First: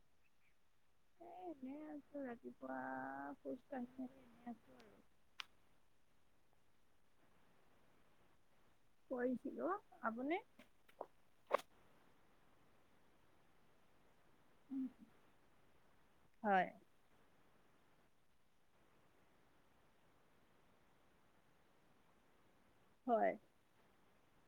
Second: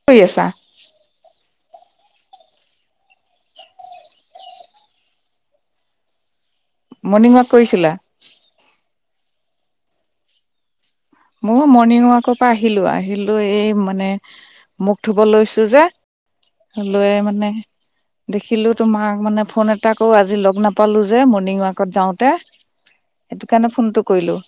কি কৰি আছা এ এনেই আছো ৰাতিপুৱা খোজ কাঢ়ি কাঢ়ি মৰ্ণিং ৱাক কৰিছিলা কৰিছিলো আপুনি মোৰ মৰ্ণিং ৱাকৰ পৰা আহিলোঁ আহিলোঁ এই মানে মোক থুব লৈছোঁ যে হয় লৈয়ে মানে দেখিলো তোমাক মানে ফোন এটা কৰো আজি লগ নাপালো যে মৰ্ণিং ৱাকত যাওঁতে হয় সেইকাৰনে ফোনটো কৰিলোঁ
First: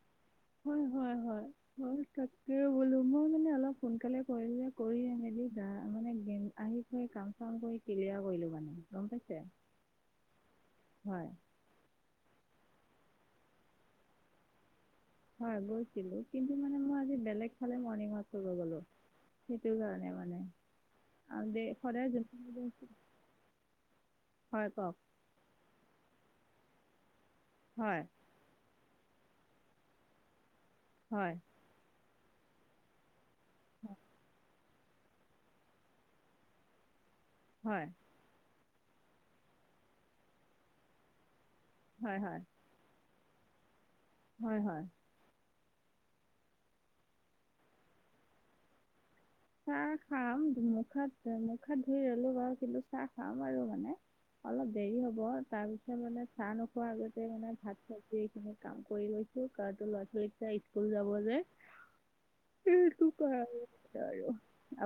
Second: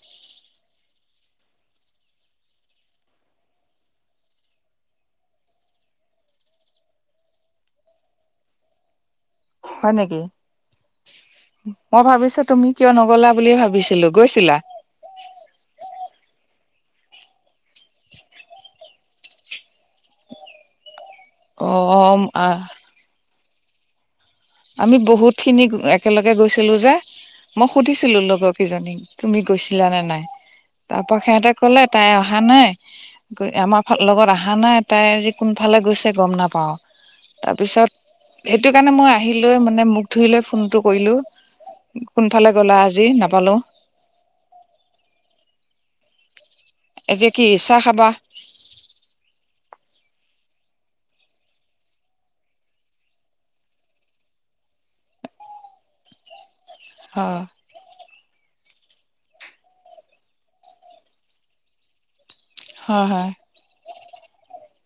হয় হয় হয় অ তাকে বোলো মোৰ মানে অলপ সোনকালে কৰিলো যে কৰি মেলি গা মানে গেম আহি থৈ কাম চাম কৰি ক্লিয়াৰ কৰিলোঁ মানে গম পাইছে হয় নেকি হয় মই ভাবিছো তুমি কিয় নগ'লা বুলি ভাবিছিলো গৈছিলা হয় গৈছিলো কিন্তু মানে মই আজি বেলেগ ফালে মৰ্ণিং ৱাক কৰিবলৈ গ'লো সেইটো কাৰণে মানে অ [unintelligible] সদায় হয় কওক আমি বহুত খিনি একেলগে গৈছিলো যে মই হয় সুধিছিলো লগৰ কেইজনীক তুমি গৈছিলা নে নাই তাৰ পৰা হয় সিহঁতে কলে তাই অহা নাই গৈ আমাৰ ফালে লগত অহা নাই তাই আজি কোনফালে গৈছে গম নাপাওঁ হয় তাৰপিছত সেইটো কাৰণে মই আহিলৈ মানে মোক ধূই লৈ ফোনটো কৰিলো হয় হয় কোনফালে গ'লা আজি নাপালো হয় হয় এতিয়া কি চাহ খাবা চাহ খাম মুখ হাত মুখ হাত ধুই ললো বাৰু, কিন্তু চাহ খাম আৰু মানে। অলপ দেৰি হ'ব তাৰপিছত মানে, চাহ নোখোৱা আগতে হয় মানে ভাত চবজি এইখিনি কাম কৰি লৈছো কাৰণ ল'ৰা ছোৱালী স্কুল যাব যে। হয় সেইটো হয় কাৰনে আৰু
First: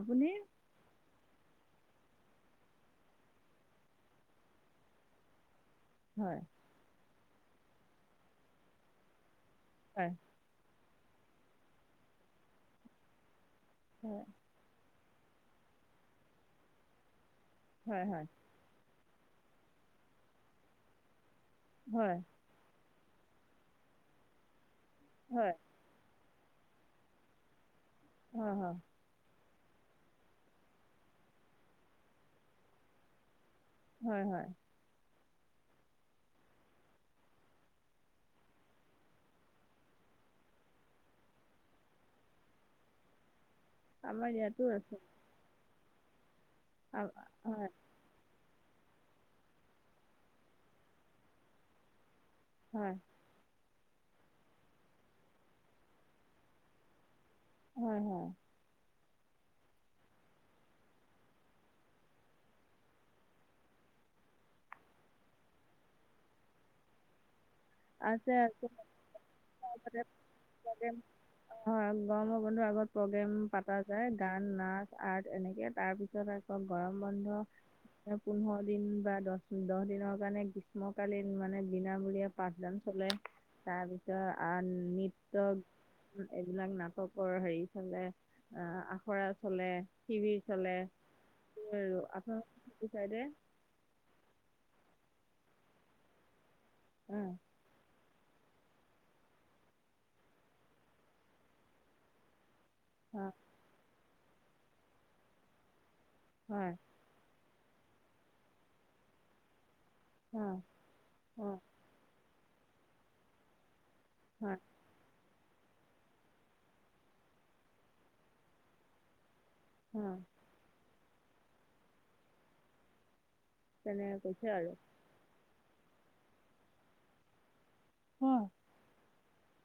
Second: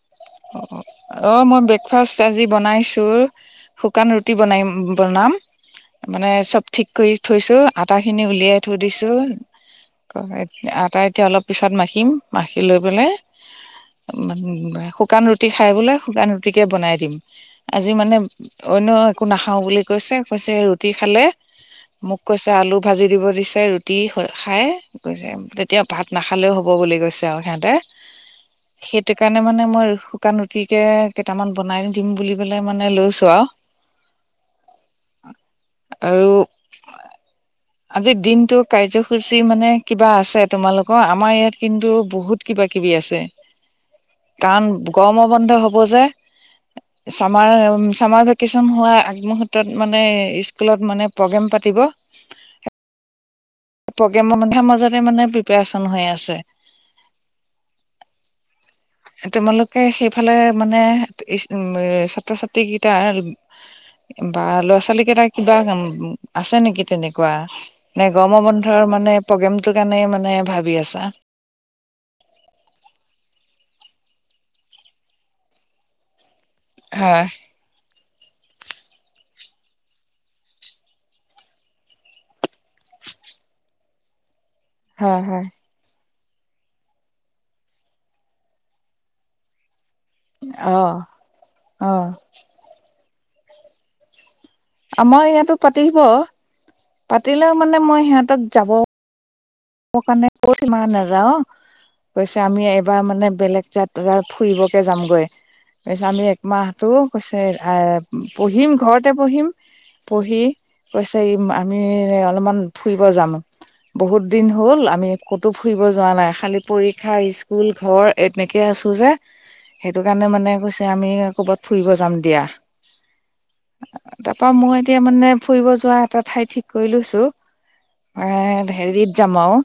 আপুনি? অহ', মই ব্ৰেকফাষ্ট আজি বনাইছো শুকান ৰুটি বনাই- বনাম। মানে হয় চব ঠিক কৰি থৈছো, আটা খিনি উলিয়াই থৈ দিছো। হয়',। হয়', আটা এতিয়া অলপ পিছত মাখিম, মাখি লৈ পেলাই হয় শুকান ৰুটি খাই বোলে, শুকান ৰুটিকে বনাই দিম আজি হয় মানে হয় অন্য একো নাখাওঁ বুলি কৈছে, কৈছে ৰুটি খালে মোক কৈছে আলু ভাজি দিব দিছে ৰুটি খাই গৈছে হয় হয় তেতিয়া ভাত নাখালেওঁ হ'ব বুলি কৈছে আৰু সিহঁতে। অ',। সেইটো কাৰণে, মানে মই শুকান ৰুটিকে কেইটামান বনাই দিম বুলি পেলাই মানে লৈছো আৰু হয়', হয়',। আৰু আজি দিনটো কাৰ্যসূচী মানে, কিবা আছে তোমালোকৰ, আমাৰ ইয়াত কিন্তু বহুত কিবা কিবি আছে। আমাৰ ইয়াতো আছে। গৰম বন্ধ হ'ব যে, আ- আ- চামাৰ হয় ছামাৰ ভেকেশ্যন হোৱা আগ মূহুৰ্তত মানে স্কুলত মানে প্ৰগ্ৰেম পাতিব। হয়',। প্ৰগ্ৰেমাৰ মাজতে মানে প্ৰিপচন হৈ আছে। হয়', হয়',। তোমলোকে সেইফালে মানে, উম' ছাত্ৰ-ছাত্ৰী কেইটা বা ল'ৰা-ছোৱালী কেইটা কিবা আছে নেকি তেনেকুৱা নে আছে গৰম বন্ধৰ মানে প্ৰগ্ৰেমটো কাৰণে আছে মানে ভাবি আছা? হয়', গৰমৰ বন্ধু আগত প্ৰগ্ৰেম পতা যায় গান, নাচ, আৰ্ট এনেকে তাৰ পিছত গৰম হয় বন্ধ পোন্ধৰ দিন বা দহ- দহ দিনৰ কাৰণে গ্ৰীষ্মকালীন মানে বিনামূলীয়া পাঠদান চলে, তাৰপিছত আহ' হয় হয় নৃত্য এইবিলাক নাটকৰ হেৰি চলে আহ' আখৰা চলে। টিভি চলে, অ', আৰু অ', আপোনালোকৰ সিটো চাইদে? আমাৰ ইয়াতো পাতিব, অ পাতিলেওঁ মানে মই সিহঁতক যাব কাৰণে কত ইমান নাযাওঁ অ', কৈছে আমি এবাৰ মানে হয় বেলেগ জাত ফুৰিবকৈ যামগৈ, তাৰপিছত আমি হয় একমাহটো কৈছে পঢ়িম ঘৰতে পঢ়িম, পঢ়ি হয় কৈছে ই' হয় আমি আমি অলপমান ফুৰিব যাম, বহুত দিন হয় হ'ল আমি ক'তো ফুৰিব যোৱা নাই, খালী পৰীক্ষা স্কুল ঘৰ এনেকে আছো যে সেইটো হয় কাৰণে মানে কৈছে আমি কবাত ফুৰিব যাম দিয়া। তেনেকৈ কৈছে তাৰাপা আৰু মই এতিয়া মানে ফুৰিব যোৱা এটা কৰি লৈছো। হয় এ' হেৰিত যাম আওঁ,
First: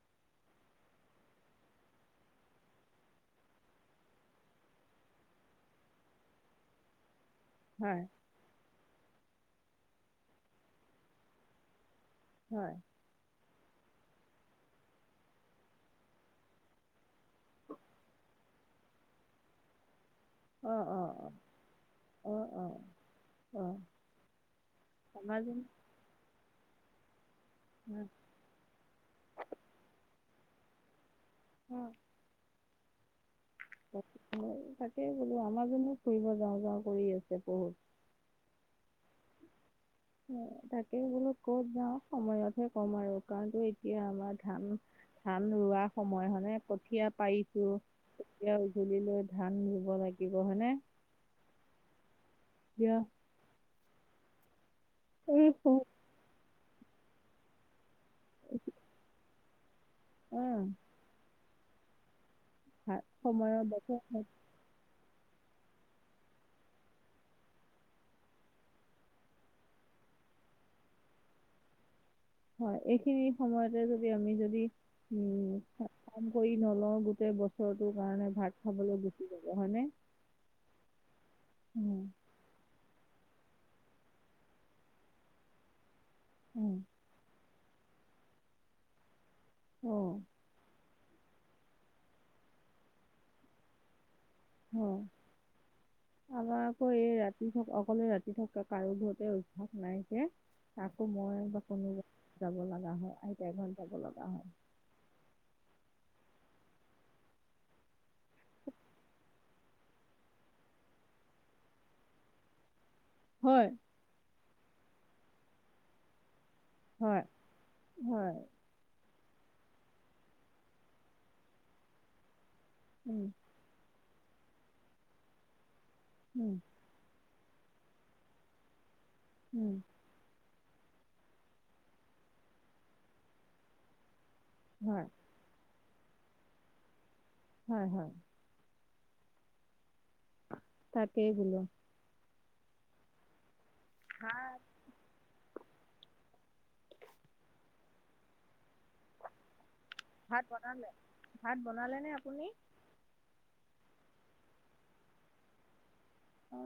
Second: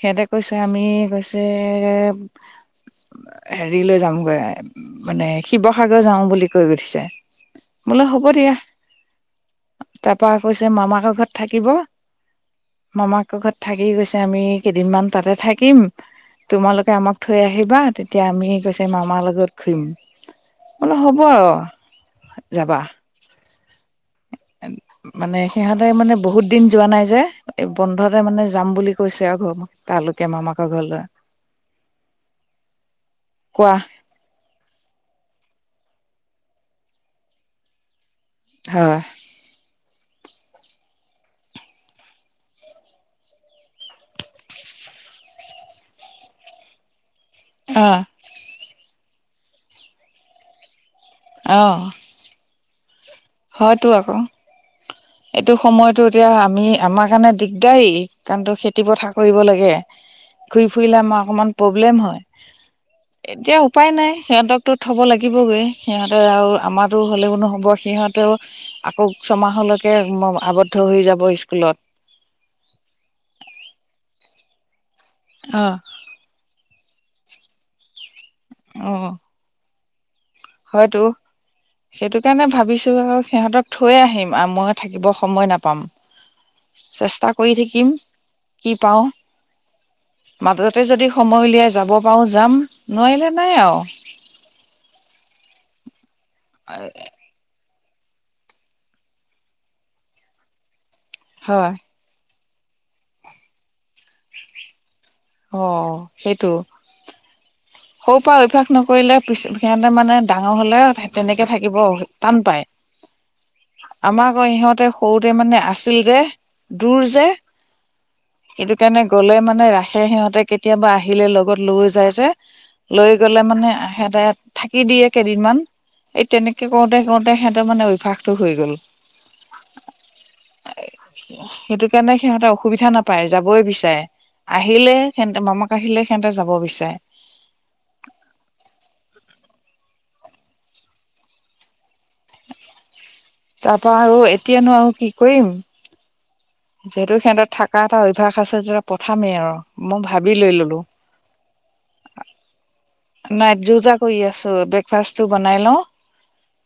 সিহঁতে কৈছে আমি কৈছে হেৰিলৈ যামগৈ মানে, শিৱসাগৰ যাওঁ বুলি কৈ উঠিছে। হয় বোলে হ'ব দিয়া, তাৰপা কৈছে মামাকৰ ঘৰত থাকিব। হয়। মামাৰাকৰ ঘৰত থাকি গৈছে আমি কেইদিনমান তাতে থাকিম তোমালোকে আমাক থৈ আহিবা, তেতিয়া আমি কৈছে মামাৰ লগত ঘুৰিম। অ', অ', অ', অ', যাবা অ', অ' মানে সিহঁতে মানে, বহুত দিন যোৱা নাই যে বন্ধতে মানে যাম বুলি কৈছে আৰু ঘৰ তালোকে মামাকৰ ঘৰলৈ [unintelligible] কোৱা। মই তাকেই ব'লো আমাৰাজনো ফুৰিব যাওঁ যাওঁ কৰি আছে বহুত হয় [unintelligible] তাকে বোলো ক'ত যাওঁ সময়তহে ক'ম আৰু কাৰণো এতিয়া আমাৰ ধান ধান ৰোৱা সময় হনে কঠিয়াত পাৰিছো অ তেতিয়া উজলি লৈ ধান ব লাগিব হয়নে অ'। এতিয়া হয়তটো আকৌ এই এইটো সম- সময়তো এতিয়া আমি আমাৰ কাৰণে দিগদাৰী। কাৰণ তো খেতি পথাৰ কৰিব লাগে আহ, ঘূৰি ফুৰিলে আমাৰ অকমান প্ৰব্লেম হয়। হা- এতিয়া সময়ৰ উপায় বাবে নাই সিহঁতক তো থ'ব লাগিবগৈ সিহঁতে আৰু আমাৰতো হ'লেও নহ'ব সিহঁত তেওঁ আকৌ ছমাহলৈকে আৱদ্ধ হৈ যাব স্কুলত। হয়, এইখিনি সময়তে যদি আমি যদি উম অ কাম কৰি নলওঁ গোটেই বছৰটো কাৰণে ভাত অ খাবলৈ গুচি যাব হয় নে। হয়তো সেইটো সেইকাৰণে ভাবিছোঁ সিহঁতক থৈয়ে আহিম আৰু মই থাকিব নাপাম। উম। চেষ্টা কৰি থাকিম কি পাওঁ। অ'। মাজতে যদি সময় উলিয়াই যাব পাৰোঁ যাম নোৱাৰিলে নাই আৰু। উম। আমাৰ আকৌ এই ৰাতি থকা অকলে ৰাতি থকাকা কাৰো ঘৰতে অভ্যাস নাই যে আকৌ মই বা হয় কোনোবা যাব লগা হয় আইতা এঘৰত যাব লগা হয়। অ', সেইটো। সৰু পৰা অভ্যাস নকৰিলে পিছ সিহঁতে মানে ডাঙৰ হ'লে তেনেকে থাকিব টান পায়। [inaudible] হয়। আমাৰ বাৰু ইহঁতে সৰুতে মানে আছিল যে দূৰ হয় যে হয় এইটো কাৰণে গ'লে মানে ৰাসে সিহঁতে কেতিয়াবা আহিলে লগত লৈ যায় যে লৈ উম গলে মানে সিহঁতে থাকি দিয়ে কেইদিনমান এই উম তেনেকে কৰোতে, কৰোতে সিহঁতৰ মানে অভ্যাসটো হৈ গ'ল। উম। সেইটো কাৰণে সিহঁতে অসুবিধা নাপায় যাবই বিচাৰে। আহিলে হয় সিহতে মামাক আহিলে সিহঁতে যাব বিচাৰে। হয়, হয়। তাকেই বুলো। তাৰ পৰা আৰু ভাত এতিয় নো আৰু কি কৰিম। যিহেতু সিহঁত থকা এটা অভ্যাস আছে যত পঠামেই আৰু মই ভাবি ভাত লৈ ললো বনালে ভাত বনালে নে আপুনি? নাই যো যা কৰি আছো ব্ৰেকফাষ্টটো বনাই লও। অঁ।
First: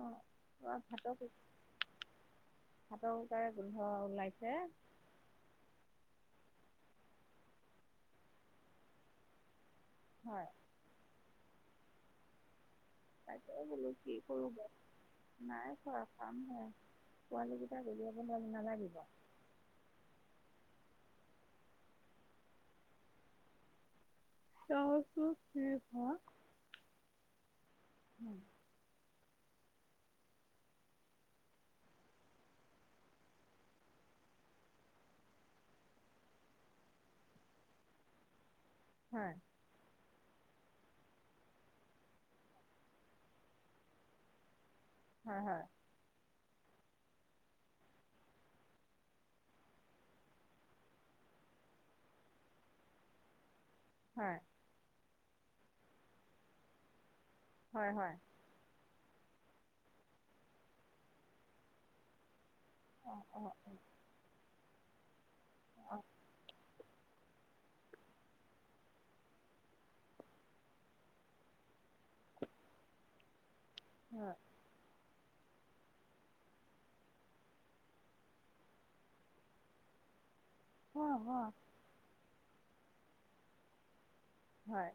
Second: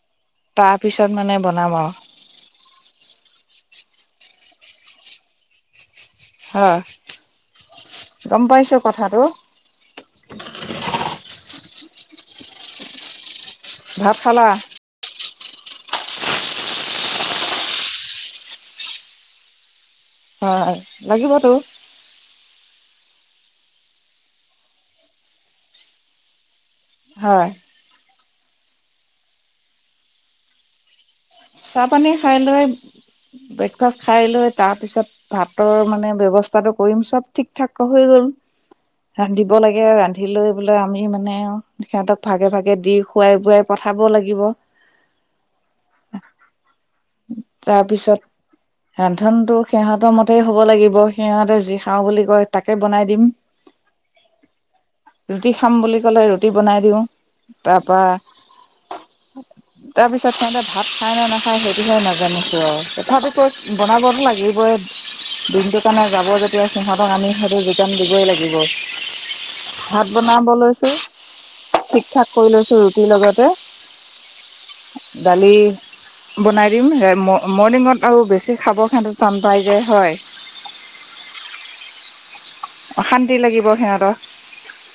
অ তাৰপিছত মানে বনাম আও হাতৰ তাৰে গোন্ধ ওলাইছে। হ গম পাইছো কথাটো হয় তাকে বোলো কি ভাত কৰো খালা নাই খোৱা খামহে, পোৱালীকেইটাক উলিয়াব নালাগিব হয় লাগিবতো জ্বৰটো চিনি পোৱা হয় হম চাহ পানী খাই লৈ ব্ৰেকফাষ্ট খাই লৈ তাৰপিছত ভাতৰ মানে ব্যৱস্থাতো কৰিম চব ঠিক ঠাক হৈ গল হয় ৰান্ধিব লাগে ৰান্ধি লৈ বিলৈ আমি মানে সিহঁতক ভাগে ভাগে দি খুৱাই বোৱাই পঠাব লাগিব। হয় হয় তাৰপিছত প্ৰথমতো সিহঁতৰ মতেই হ'ব লাগিব, সিহঁতে যি খাওঁ বুলি কয় তাকে বনাই দিম। [unintelligible] হয় ৰুটি খাম বুলি ক'লে ৰুটি বনাই দিও হয় হয় তাৰপৰা তাৰপিছত সিহঁতে ভাত খাই নে নাখায় সেইটোয়ে নাজানিছো আৰু অ তাহতি অ কৈ বনাবতো লাগিবই। দিনটো কাৰণে যাব যেতিয়া সিহঁতক আমি সেইতো যোগান দিবই লাগিব। ভাত বনাব লৈছো। ঠিক ঠাক কৰি লৈছো ৰুটিৰ লগতে হয় দালি বনাই দিম এ ম ম মৰ্ণিঙত আৰু বেছি খাব খাব কাৰণে টান পায় যে হয়। অ হ অশান্তি লাগিব সিহঁতক। হয়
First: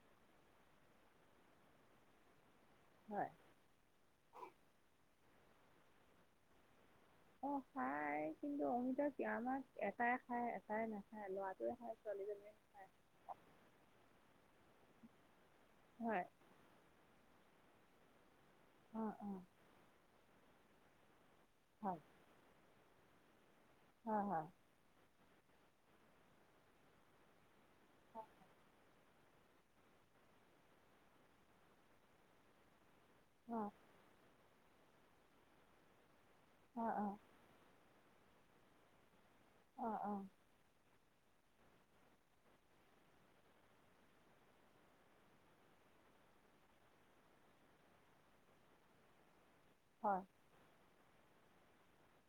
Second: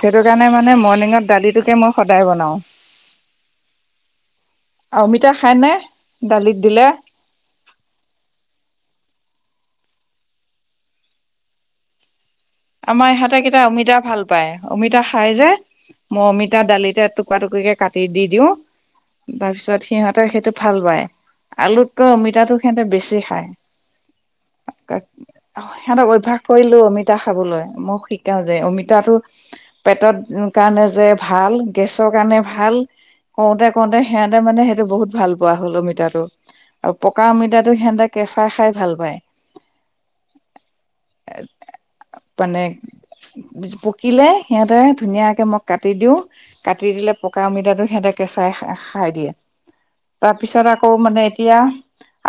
সেইটোকাৰণে মানে মৰ্ণিঙত দালিটোকে মই সদায় বনাও। হয় অহ অমিতা খায়নে দলিত দিলে? অ খায় কিন্তু অমিতা কি আমাক এটাই খায় এটাই নাখায় ল'ৰাটোৱে খায় ছোৱালীজনীয়ে আমাৰ ইহঁতেকেইটা অমিতা ভাল পায় অমিতা খাই যে হয় মই অমিতা এয়া দালিতে টুকুৰা টুকুৰিকে কাটি দি দিও অ অ তাৰপিছত সিহঁতে সেইটো ভাল পায়। হয় আলুতকৈ অমিতাটো সিহঁতে বেছি খায়। হ হ সিহঁতক অভ্যাস কৰিলো অমিতা খাবলৈ। মই শিকাও যে অমিতাটো পেটত কাৰণে যে ভাল গেছৰ কাৰণে ভাল অ কওঁতে কওঁতে সিহঁতে মানে সেইটো বহুত ভাল পোৱা হল অমিতাটো অ আৰু অ পকা অমিতাটো সিহঁতে কেঁচা খাই ভাল পায় অ অ [unintelligible] মানে পকিলে সিহঁতে ধুনীয়াকৈ মই কাটি দিওঁ কাটি দিলে পকা অমিতাটো সিহঁতে কেঁচাই খাই দিয়ে। হয়। তাৰপিছত আকৌ মানে এতিয়া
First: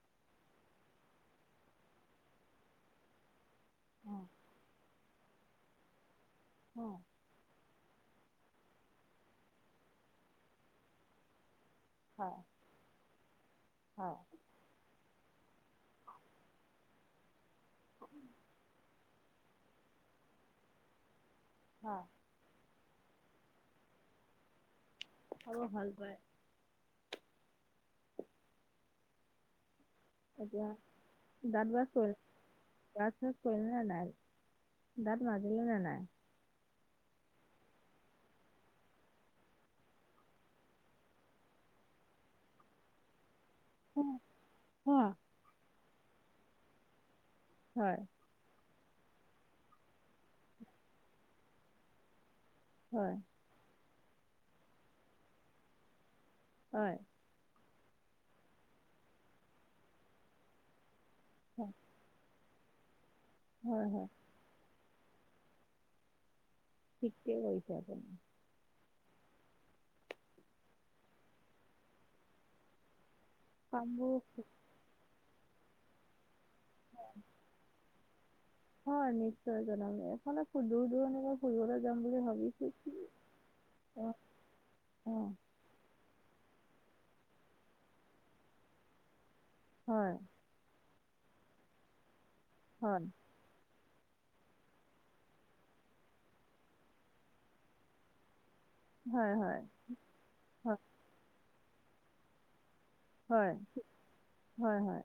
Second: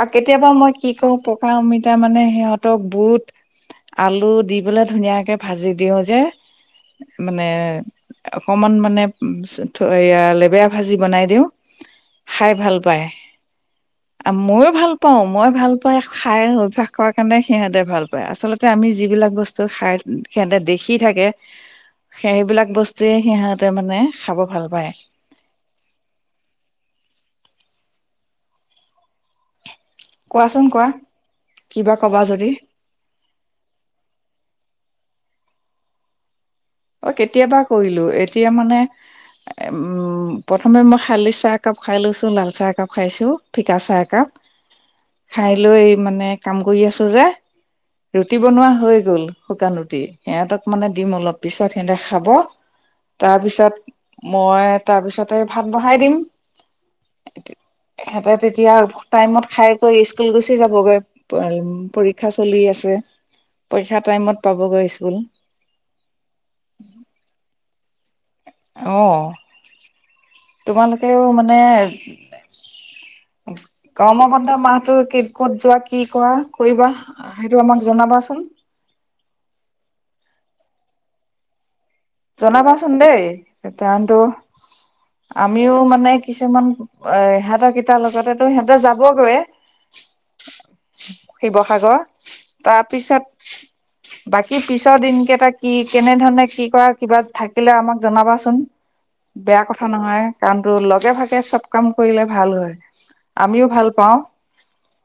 আৰু কেতিয়াবা মই কি কৰো, পকা অমিতা মানে সিহঁতক বুট অ আলু দি পেলাই ধুনীয়াকে ভাজি দিও যে, অ মানে অকমান মানে লেবেৰা ভাজি বনাই দিও হয় খাই ভাল পায়, হয় আ ময়ো ভাল প পাও, মই ভাল পাই খাই অভ্যাস কৰাৰ কাৰণে সিহঁতে ভাল পায়, আচলতে আমি যিবিলাক বস্তু খাই, সিহঁতে দেখি থাকে হ। সেইবিলাক বস্তুৱে সিহঁতে মানে খাব ভাল পায়। খাব ভাল পায়। কোৱাচোন এতিয়া কোৱা দাত ব্ৰাছ কিবা কবা যদি [unintelligible] দাঁত ব্ৰাছ কৰিলে নে নাই? দাঁত মাজিলে নে নাই? অ, কেতিয়াবা কৰিলোঁ। এতিয়া মানে উম, প্ৰথমে মই শালি চাহ একাপ খাই লৈছো, লাল চাহ একাপ খাইছো। ফিকা চাহ অ' একাপ, অ' খাই লৈ মানে কাম কৰি আছো যে হয়। ৰুটি বনোৱা হৈ গ'ল, শুকান ৰুটি, সিহঁতক মানে দিম অলপ পিছত, সিহঁতে খাব। হয়। তাৰপিছত, মই তাৰপিছতে ভাত বহাই দিম। হয়। এহেতে তেতিয়া টাইমত খাই কৰি স্কুল গুচি যাবগৈ। হয় পৰীক্ষা চলি আছে, হয় পৰীক্ষা হয় টাইমত পাবগৈ স্কুল। ঠিকেই [unintelligible] আপুনি। অঁ, তোমালোকেও মানে কামবোৰ গৰমবন্ধ মাহটো কি ক'ত যোৱা, কি কৰা কৰিবা, সেইটো আমাক জনাবাচোন! হয়, নিশ্চয় জনাম দিয়া, এফালে [unintelligible] দূৰনিলৈ ফুৰিবলৈ যাম বুলি জনাবাচোন ভাবিছি দেই [unintelligible] অ, কাৰণতো অ। আমিও মানে কিছুমান, ইহঁতৰ কেইটাৰ লগতে সিহঁতো যাব গৈয়েই হয়। শিৱসাগৰ। তাৰ হয় পিছত বাকী, পিছৰ দিনকেইটা কি, কেনে ধৰণে কি কৰা কিবা থাকিলে আমাক জনাবাচোন! হয় হয় বেয়া কথা নহয়, কাৰণ হয় তো লগে-ভাগে চব কাম কৰিলে ভাল হয়। হয়, আমিও ভাল পাওঁ। হয়, হয়।